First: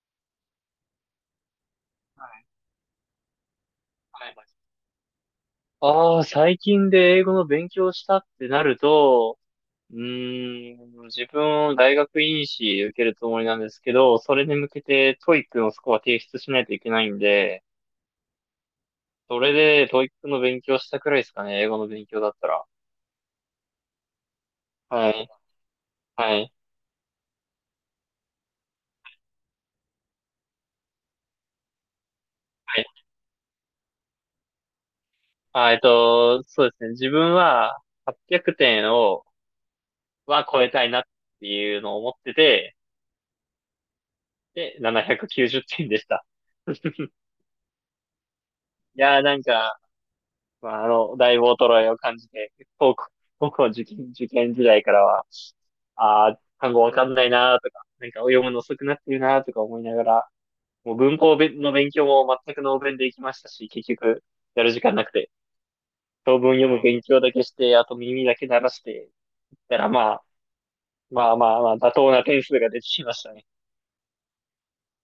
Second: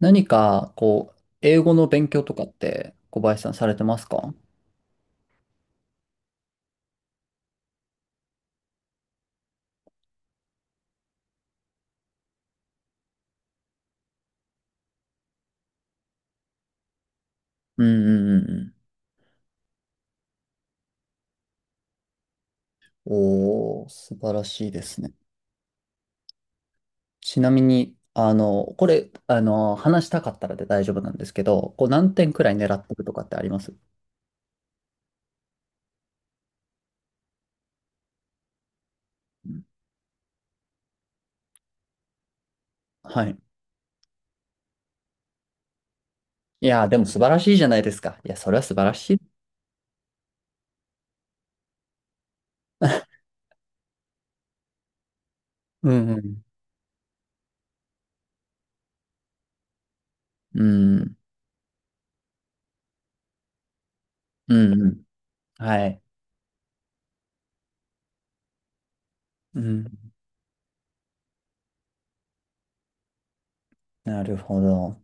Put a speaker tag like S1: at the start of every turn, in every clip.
S1: 何か、こう、英語の勉強
S2: は
S1: とか
S2: い。
S1: って小林さんされてます
S2: は
S1: か？
S2: いはい。ああ、最近で英語の勉強したってなると、うー自分を大学院士受けるつもりなんですけど、それに向けて TOEIC のスコア提出しないといけないんで、
S1: うんうんうん
S2: それで TOEIC の勉強したくらいですかね、英語の勉強だったら。
S1: うん。おー、素晴らしいです
S2: は
S1: ね。
S2: い、はい、
S1: ちなみに、これ、話したかったらで大丈夫なんですけど、こう何点くらい狙
S2: は
S1: っ
S2: い。
S1: てるとかってあります？
S2: そうですね、自分は800点を、
S1: うん。
S2: は超えたいなっていうのを思ってて、
S1: はい。
S2: で、790点でした。
S1: いやー、でも 素晴らしいじゃないですか。いや、それは素晴らしい。
S2: なんか、だいぶ衰えを感じて、僕、僕も受験時代からは、
S1: う
S2: ああ、
S1: ん
S2: 単語わかんないなーとか、なんか読むの遅くなってるなーとか思いながら、
S1: う
S2: も
S1: ん。
S2: う
S1: うん。
S2: 文法べの勉強も全くノーベンで行きましたし、結局、
S1: う
S2: やる時
S1: んう
S2: 間
S1: ん。
S2: なくて、
S1: はい。
S2: 長文読む勉強だけして、あと耳だけ鳴らして、
S1: う
S2: だから
S1: ん。
S2: まあ、まあまあまあ、妥当な点数が出てきましたね。
S1: なるほど。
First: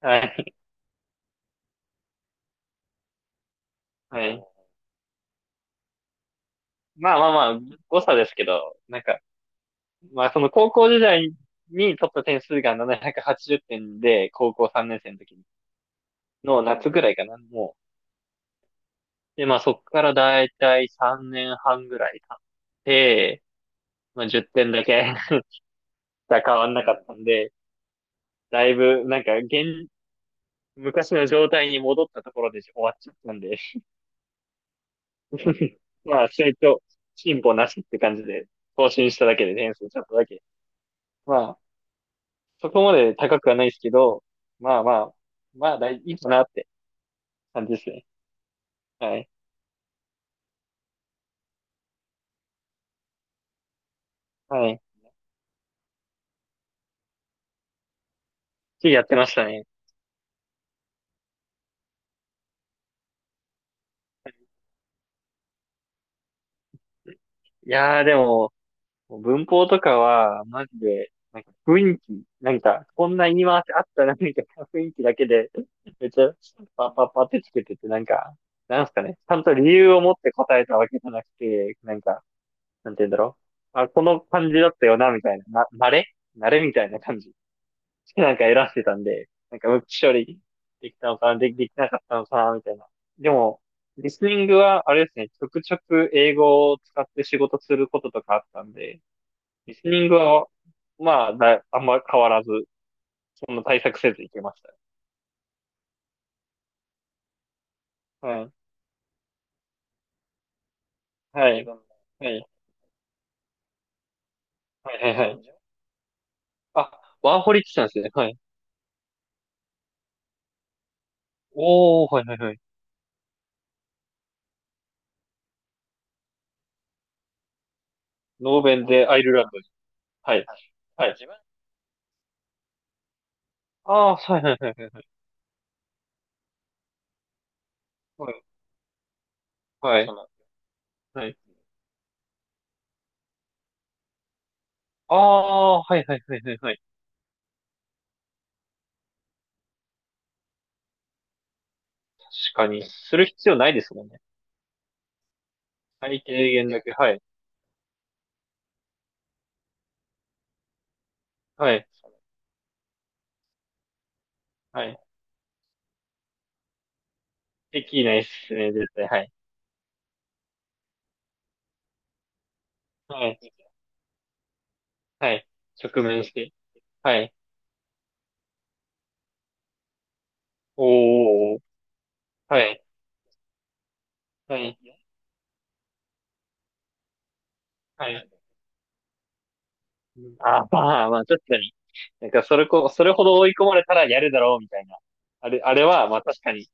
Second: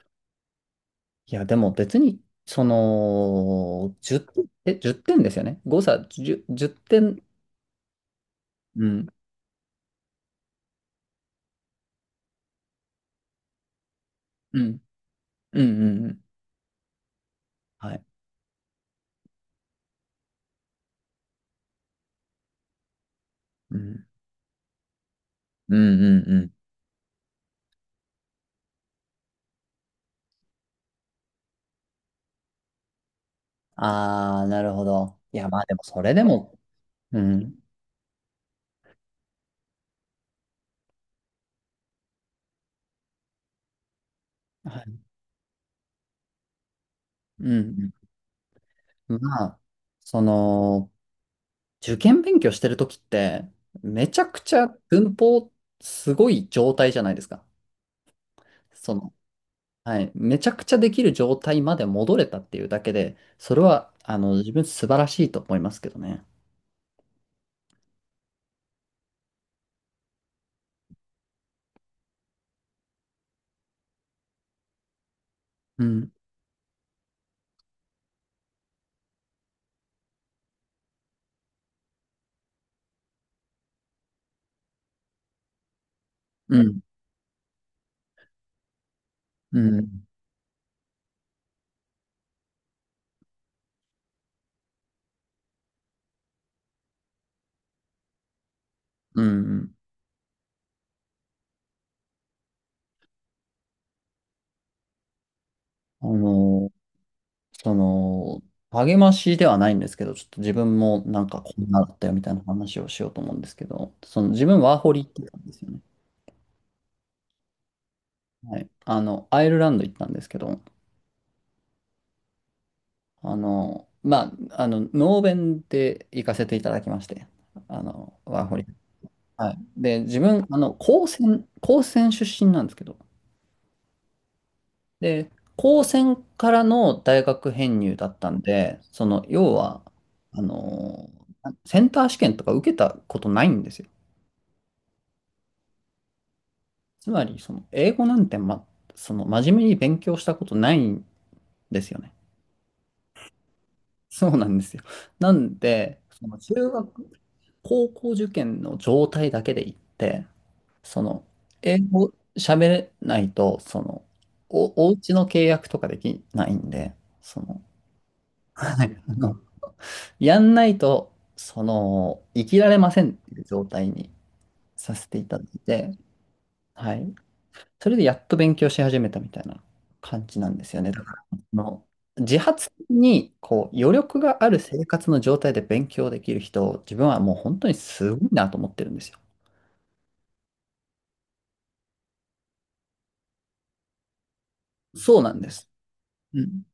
S2: はい。
S1: いや、でも別に、その、
S2: は
S1: 10、
S2: い。
S1: 1点ですよね。誤差10、10
S2: まあ
S1: 点
S2: まあまあ、誤差ですけど、
S1: う
S2: なん
S1: ん。
S2: か、まあ、その高校時代に取った点数が780点で、高
S1: う
S2: 校
S1: ん。
S2: 3年生の時
S1: うん。うんうん
S2: の夏ぐらいかな、もう。
S1: はい。
S2: で、まあ、そこからだいたい3年半ぐらい経って、
S1: うん。
S2: まあ、10点だけ
S1: うん。うん。うん。
S2: 変わんなかったんで、だいぶ、なんか、現、昔の状態に戻ったところで終わっちゃったんで、
S1: ああ、なるほど。いや、まあで も、それで
S2: まあ、成
S1: も、
S2: 長、
S1: う
S2: 進歩
S1: ん。
S2: なしって感じで、更新しただけで点数ちょっとだけ。まあ、そこまで高くはないですけど、
S1: は
S2: まあま
S1: い。
S2: あ、まあ、大いいかなって
S1: う
S2: 感じです
S1: ん。
S2: ね。は
S1: うん。
S2: い。
S1: まあ、その、受験勉強してるときって、めちゃくちゃ
S2: はい。
S1: 文法すごい状態じゃないですか。
S2: き
S1: そ
S2: やっ
S1: の、
S2: てましたね。
S1: はい。めちゃくちゃできる状態まで戻れたっていうだけで、それは、自分素晴らしいと思いますけどね。
S2: でも、文法とかは、マジで、なんか雰囲気、なんか、こんな言い回しあったな、みたいな 雰囲気だけで、
S1: う
S2: め
S1: ん。
S2: っちゃ、パッパッパってつけてて、なんか、なんすかね、ちゃんと理由を持って答えたわけじゃなくて、なんか、なんて言うんだろう。あ、この感じだったよな、みたいな、慣れ慣
S1: う
S2: れみ
S1: ん。
S2: たいな感じ。なんか選んでたんで、な
S1: う
S2: んか無機
S1: ん。
S2: 処理できたのかな、できなかったのかな、みたいな。でも、リスニングは、あれですね、ちょくちょく英語を使って仕事することとかあったんで、
S1: うん。うん。
S2: リスニングは、あんま変わらず、そんな対策せずいけました。
S1: あのその、
S2: はい。
S1: 励ましではないんですけど、ちょっと自分もなんか
S2: は
S1: こう
S2: い。
S1: ん
S2: は
S1: なだったよみたいな
S2: い。
S1: 話をしようと思うんですけど、その自分ワーホ
S2: はい
S1: リ行
S2: は
S1: っ
S2: い
S1: て
S2: は
S1: たんで
S2: い。
S1: すよね。
S2: あ、ワーホリ来たんですね。はい。
S1: はい。アイルランド行ったんですけど、
S2: おー、はいはいはい。
S1: まあ、ノーベンで行かせていただきまして、ワーホ
S2: ノー
S1: リ。
S2: ベンでアイルラン
S1: はい。
S2: ドに。
S1: で、自
S2: はい。
S1: 分、
S2: はい。
S1: 高専出身なんですけど、
S2: ああ、はいはいはいはい。
S1: で、高専からの大学編入だった
S2: は
S1: ん
S2: い。
S1: で、その、要は、
S2: はい。
S1: あの、
S2: はい。
S1: センター試験とか受けたことないんですよ。
S2: ああ、はいはいはいはいはい。
S1: つまり、その、英語なんて、ま、その、真面目に勉強したことないんですよね。
S2: 確かに、する必要ないですもんね。
S1: そうなんですよ。なんで、
S2: 最
S1: その、
S2: 低
S1: 中
S2: 限だけ、
S1: 学、
S2: はい。
S1: 高校受験の状態だけで言って、その、
S2: は
S1: 英
S2: い。
S1: 語喋れないと、その、
S2: は
S1: お
S2: い。
S1: 家の契約とかできないんで、その、
S2: できないっす ね、
S1: は
S2: 絶
S1: い。
S2: 対。はい。
S1: やんないと、その、生きられませんっ
S2: は
S1: てい
S2: い。
S1: う状態にさせてい
S2: は
S1: ただ
S2: い。
S1: いて、
S2: 直面して。
S1: はい。
S2: はい。
S1: それでやっと勉強し始めたみたいな感じなんですよね。だから
S2: おー。
S1: 自
S2: は
S1: 発
S2: い。
S1: にこう余力がある
S2: は
S1: 生
S2: い。
S1: 活の状態で勉強できる人、自分はもう本当に
S2: は
S1: すごい
S2: い。
S1: なと思ってるんですよ。
S2: あ、まあ、まあ、確かに。なんか、それほど追い込まれたらやるだろう、みたいな。
S1: そうなんです。
S2: あれは、まあ、
S1: う
S2: 確か
S1: ん。
S2: に、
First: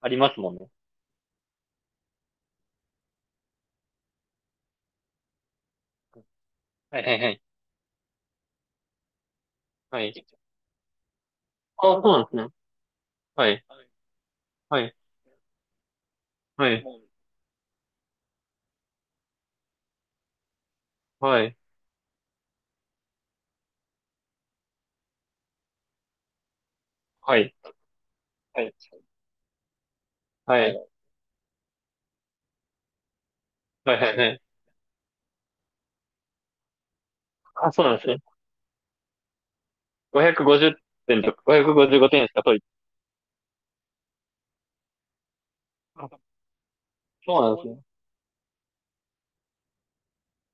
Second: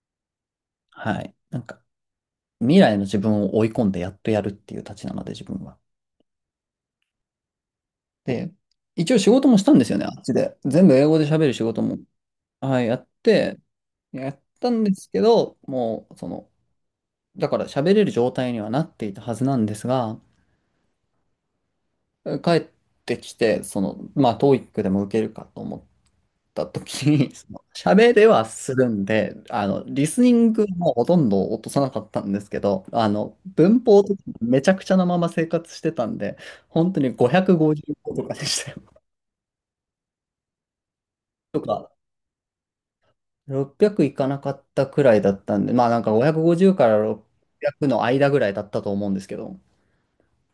S2: ありますもんね。
S1: はい。なんか未来の自分を追い込んでやっとやるっていうたちなので自分は。
S2: はいはいはい。
S1: で、一応仕事もしたんですよ
S2: は
S1: ね、あっ
S2: い。
S1: ちで。全部英語で喋る仕事
S2: あ、
S1: も、
S2: そうなんですね。
S1: はい、
S2: はい。
S1: やった
S2: は
S1: んで
S2: い。
S1: すけど、もうその、
S2: はい。
S1: だから喋れる状態にはなっていたはずなんですが、
S2: はい。
S1: 帰ってきて、その、まあ、ト o e i でも受けるかと思った時に、
S2: は
S1: そ
S2: い。
S1: の喋れは
S2: は
S1: す
S2: い。
S1: るんで、リスニン
S2: はい。
S1: グ
S2: はい。はい。
S1: もほとんど落とさなかったんですけど、文
S2: は
S1: 法と
S2: い。
S1: か
S2: はい
S1: めちゃくちゃなまま生活してたんで、本当に
S2: あ、そうなんです
S1: 550
S2: ね。
S1: とかでしたよ。
S2: 550点とか、
S1: とか、
S2: 555点しか取り、
S1: 600いかなかったくらいだったんで、まあなんか550から
S2: そうなんですね。
S1: 600の間ぐらいだったと思うんですけど、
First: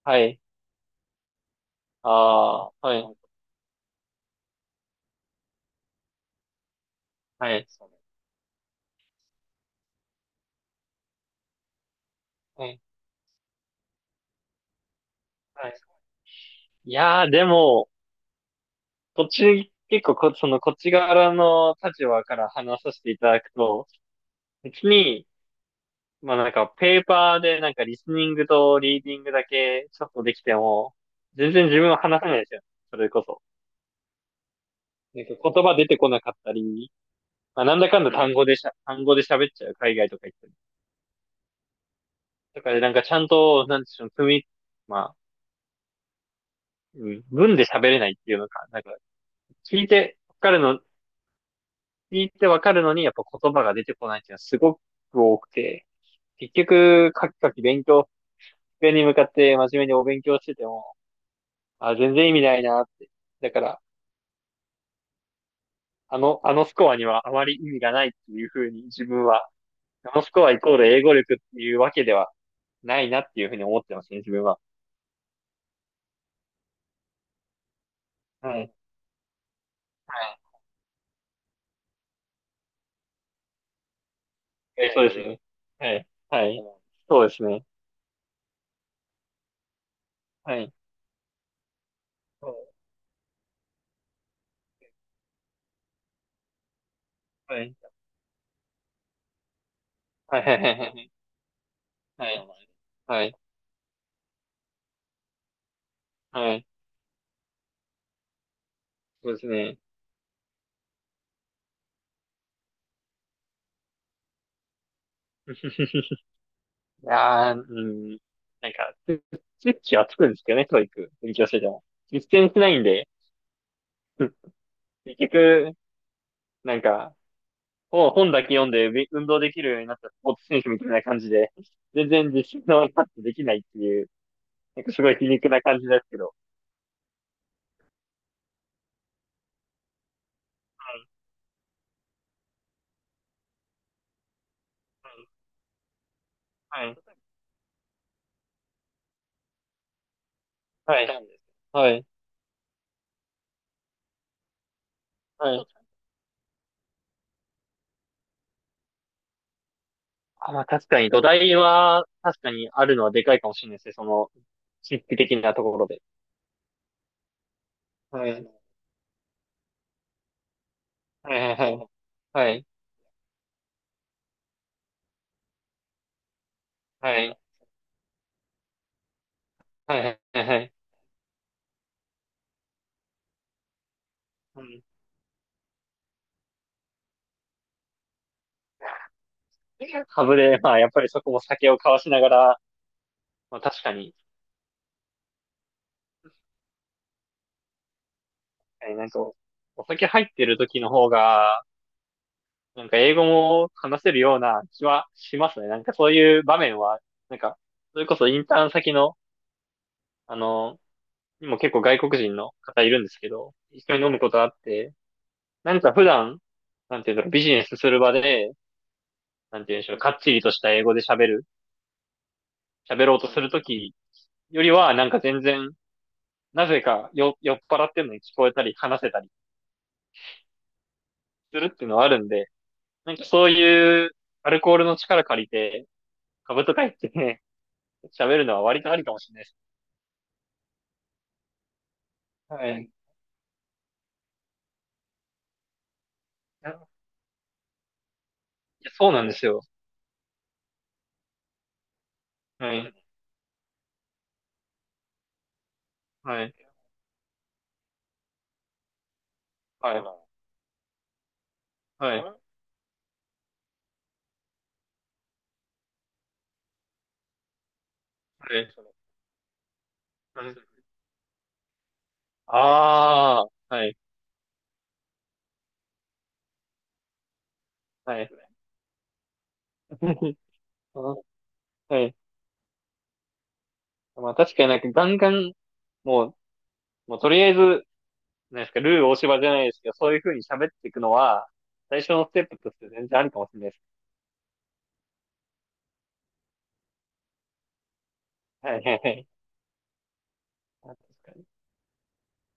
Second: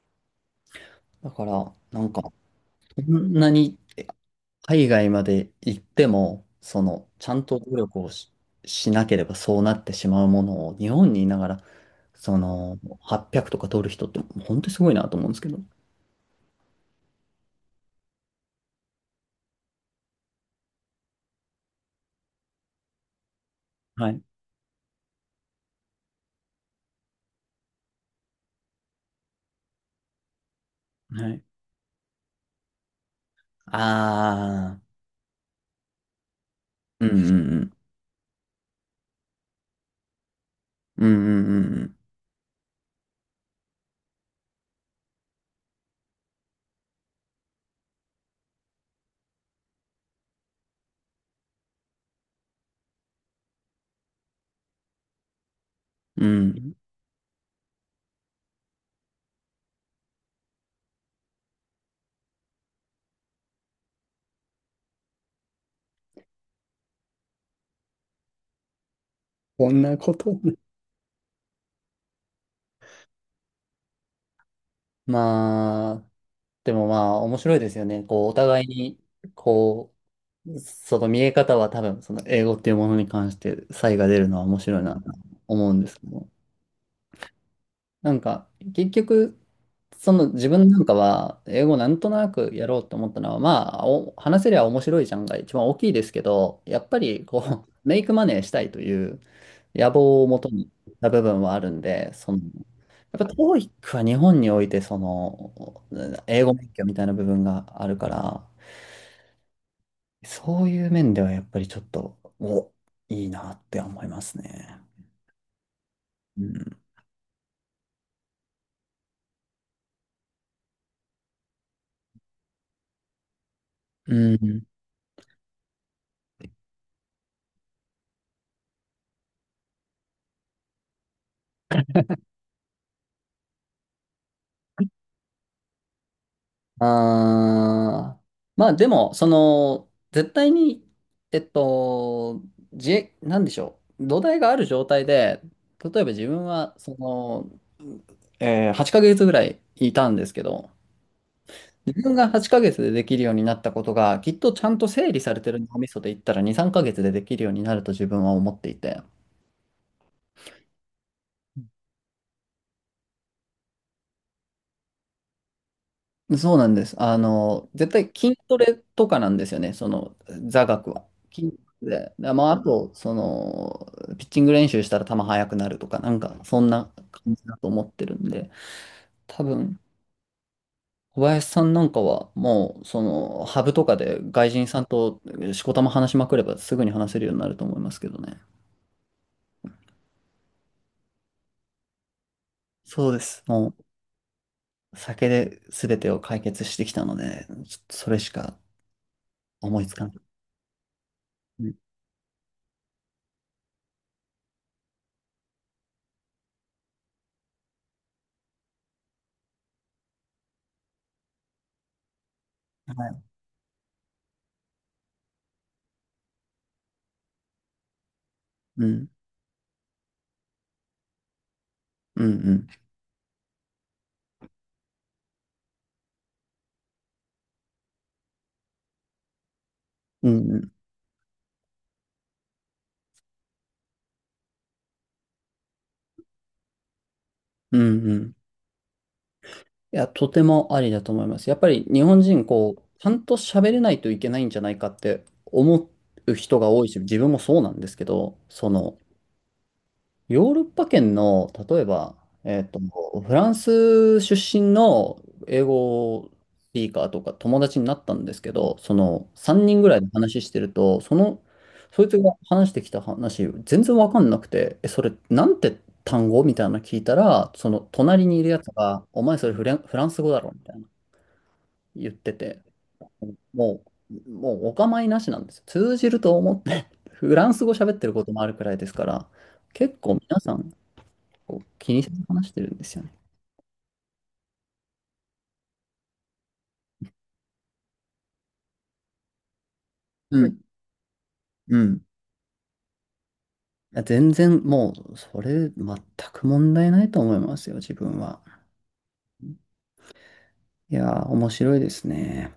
S2: はい。
S1: だから、なんか、
S2: ああー、は
S1: そ
S2: い。
S1: んなに海外まで行っても、その、ちゃん
S2: は
S1: と
S2: い。
S1: 努力をしなければそうなってしまうものを、日本にいながら、そ
S2: は
S1: の、
S2: い。
S1: 800とか取る人って、本当にすごいなと思うんですけど。
S2: はい。でも、途中、結構その、こっち側の立場から話させていただくと、
S1: はい。
S2: 別に、まあなんか、ペーパーでなんか、リスニングとリーディングだけ、ちょっとできても、
S1: はい。
S2: 全然自分は話せないですよ。それこそ。
S1: ああ、
S2: なんか、言葉出てこなかったり、
S1: うんうんう
S2: まあ、
S1: ん。
S2: なんだかんだ単語で喋っちゃう、海外とか行って。
S1: うんうん
S2: だからなんかちゃんと、なんでしょう、積み、まあ、うん文で喋れないっていうのか、なんか、聞いてわかるの、聞いてわかるのに、やっぱ言葉が出てこないっていうのはすごく多くて、
S1: うんうん。う
S2: 結
S1: ん。
S2: 局、カキカキ勉強、机に向かって真面目にお勉強してても、あ、全然意味ないなって。だから、あの、あのスコアにはあまり意味がないっていうふうに自分は、
S1: こんなこ
S2: あのス
S1: と。
S2: コアイコール英語力っていうわけではないなっていうふうに思ってますね、自分は。
S1: まあ、でもまあ、面白いですよね。こう、お
S2: は
S1: 互い
S2: い。
S1: に、こ
S2: は
S1: う、その見え方は多分、その英語っていうものに関して差異が出るのは面白
S2: い。
S1: い
S2: え、
S1: な
S2: そう
S1: と
S2: ですね。
S1: 思うんで
S2: は
S1: すけ
S2: い。
S1: ど。
S2: はい。そうですね。
S1: なんか、結局、その自
S2: は
S1: 分
S2: い。
S1: なんかは、英語なんとなく
S2: は
S1: やろうと思ったのは、まあ、お話せりゃ面白いじゃんが一番大きいですけど、やっぱり、こう、
S2: い。
S1: メイクマネーしたいという野望をも
S2: はい。
S1: とにし
S2: は
S1: た
S2: い。
S1: 部分はあるんで、
S2: は
S1: その、
S2: い。はい。
S1: や
S2: は
S1: っぱ
S2: い。
S1: TOEIC は日本において、その、英語
S2: はい。
S1: 勉強みたいな部分があるから、
S2: そうですね。
S1: そういう面ではやっぱりちょっと、いいなって思いますね。うん。
S2: いやー、うん。なんか、スイッチはつくんですけどね、教育。勉強してても。実践しないんで、
S1: う
S2: うん
S1: ん。
S2: 結局、なんか、本本だけ読んでべ運動できるようになったスポーツ選手みたいな感じで、全然実習のパッとできないっていう、なんかすごい皮肉な感じですけど。
S1: あー、まあでも、その、絶対に、えっと、なんでしょう。土台がある状態で、例えば自分は、
S2: はい。は
S1: そ
S2: い。
S1: の、8ヶ月ぐらいいたんですけど、
S2: はい。は
S1: 自
S2: い。
S1: 分が8ヶ月でできるようになったことが、きっとちゃんと整理されて
S2: は
S1: る
S2: い
S1: 脳みそで言ったら2、3ヶ月でできるようになると自分は思っていて、
S2: あ、まあ確かに土台は確かにあるのはでかいかもしれないですね。その、神秘的なところで。
S1: そうなんです。絶対
S2: は
S1: 筋
S2: い。
S1: トレとかなんですよね、その座学は。
S2: はい
S1: 筋ト
S2: はい
S1: レで、ま
S2: は
S1: あ、あ
S2: い。
S1: と、その、ピッチング練習したら球速くなるとか、なんか、そんな
S2: は
S1: 感
S2: い。
S1: じだと思ってるんで、多分、
S2: はいはいはいはい。
S1: 小林さんなんかは、もう、その、ハブとかで外
S2: う
S1: 人さ
S2: ん。
S1: んとしこたま話しまくれば、すぐに話せるようになると思いますけどね。
S2: ハブで、まあ、やっぱりそこも酒を交わしながら、
S1: そうです。
S2: まあ
S1: も
S2: 確かに、
S1: う、酒で全てを解決してきたので、ちょっとそれしか
S2: えーなんか、
S1: 思
S2: お
S1: いつか
S2: 酒
S1: な
S2: 入っ
S1: い。
S2: てる時の方
S1: う
S2: が、
S1: ん。
S2: なんか英語も話せるような気はしますね。なんかそういう場面は、なんか、それこそインターン先の、あの、にも結構外国人の方い
S1: は
S2: るんです
S1: い。
S2: けど、一緒に飲むことあって、なんか普段、なんていうんだろう、ビジネスする場で、
S1: うん。
S2: なんていうんでしょう、かっちりとした英語で
S1: うん。
S2: 喋ろうとするときよりは、なんか全然、なぜかよ酔っ払ってるのに聞こえたり、話せたり
S1: うんうん
S2: するっていうのはあるんで、なんかそういうアルコールの力借りて、株とか言ってね、
S1: うんうん。
S2: 喋るのは割とありかもしれないです。
S1: いや、とてもありだと思います。やっぱり日本人、
S2: は
S1: こう、
S2: い。い
S1: ちゃんと喋れないといけないんじゃないかって思う人が多
S2: や、
S1: いし、自分もそうなんですけど、その、
S2: そうなんですよ。
S1: ヨーロッパ圏の、例えば、えっ
S2: は
S1: と、
S2: い。
S1: フランス出身の英語
S2: はい。
S1: スピーカーとか友達になったんですけど、その3人ぐ
S2: は
S1: らい
S2: い。
S1: で
S2: は
S1: 話してると、その、そ
S2: い。
S1: いつが
S2: は
S1: 話してきた話、全然わかんなくて、え、それ、なんて単語みたいなの聞いたら、その隣にいるやつ
S2: い。
S1: が、お前それフランス語だろみたいな言ってて、
S2: ああ、
S1: も
S2: はい。
S1: もうお構いなしなんですよ。通じると思って、フランス語喋ってる
S2: は
S1: こ
S2: い。
S1: ともあるくらいですから、結構 皆さん、
S2: あ
S1: こう気
S2: は
S1: にせ
S2: い。
S1: ず話してるんですよね。
S2: まあ確かになんかガンガン、もう、もうとりあえずなんですか、ルー大柴じゃないですけど、そういう風
S1: う
S2: に
S1: ん。
S2: 喋っていくのは、
S1: うん。い
S2: 最初のステップとして全然ありかもしれないです。
S1: や全然もう、それ全く問題ないと思いますよ、自分は。
S2: はいはいはい。
S1: い
S2: 確
S1: やー、
S2: かに。
S1: 面白いですね。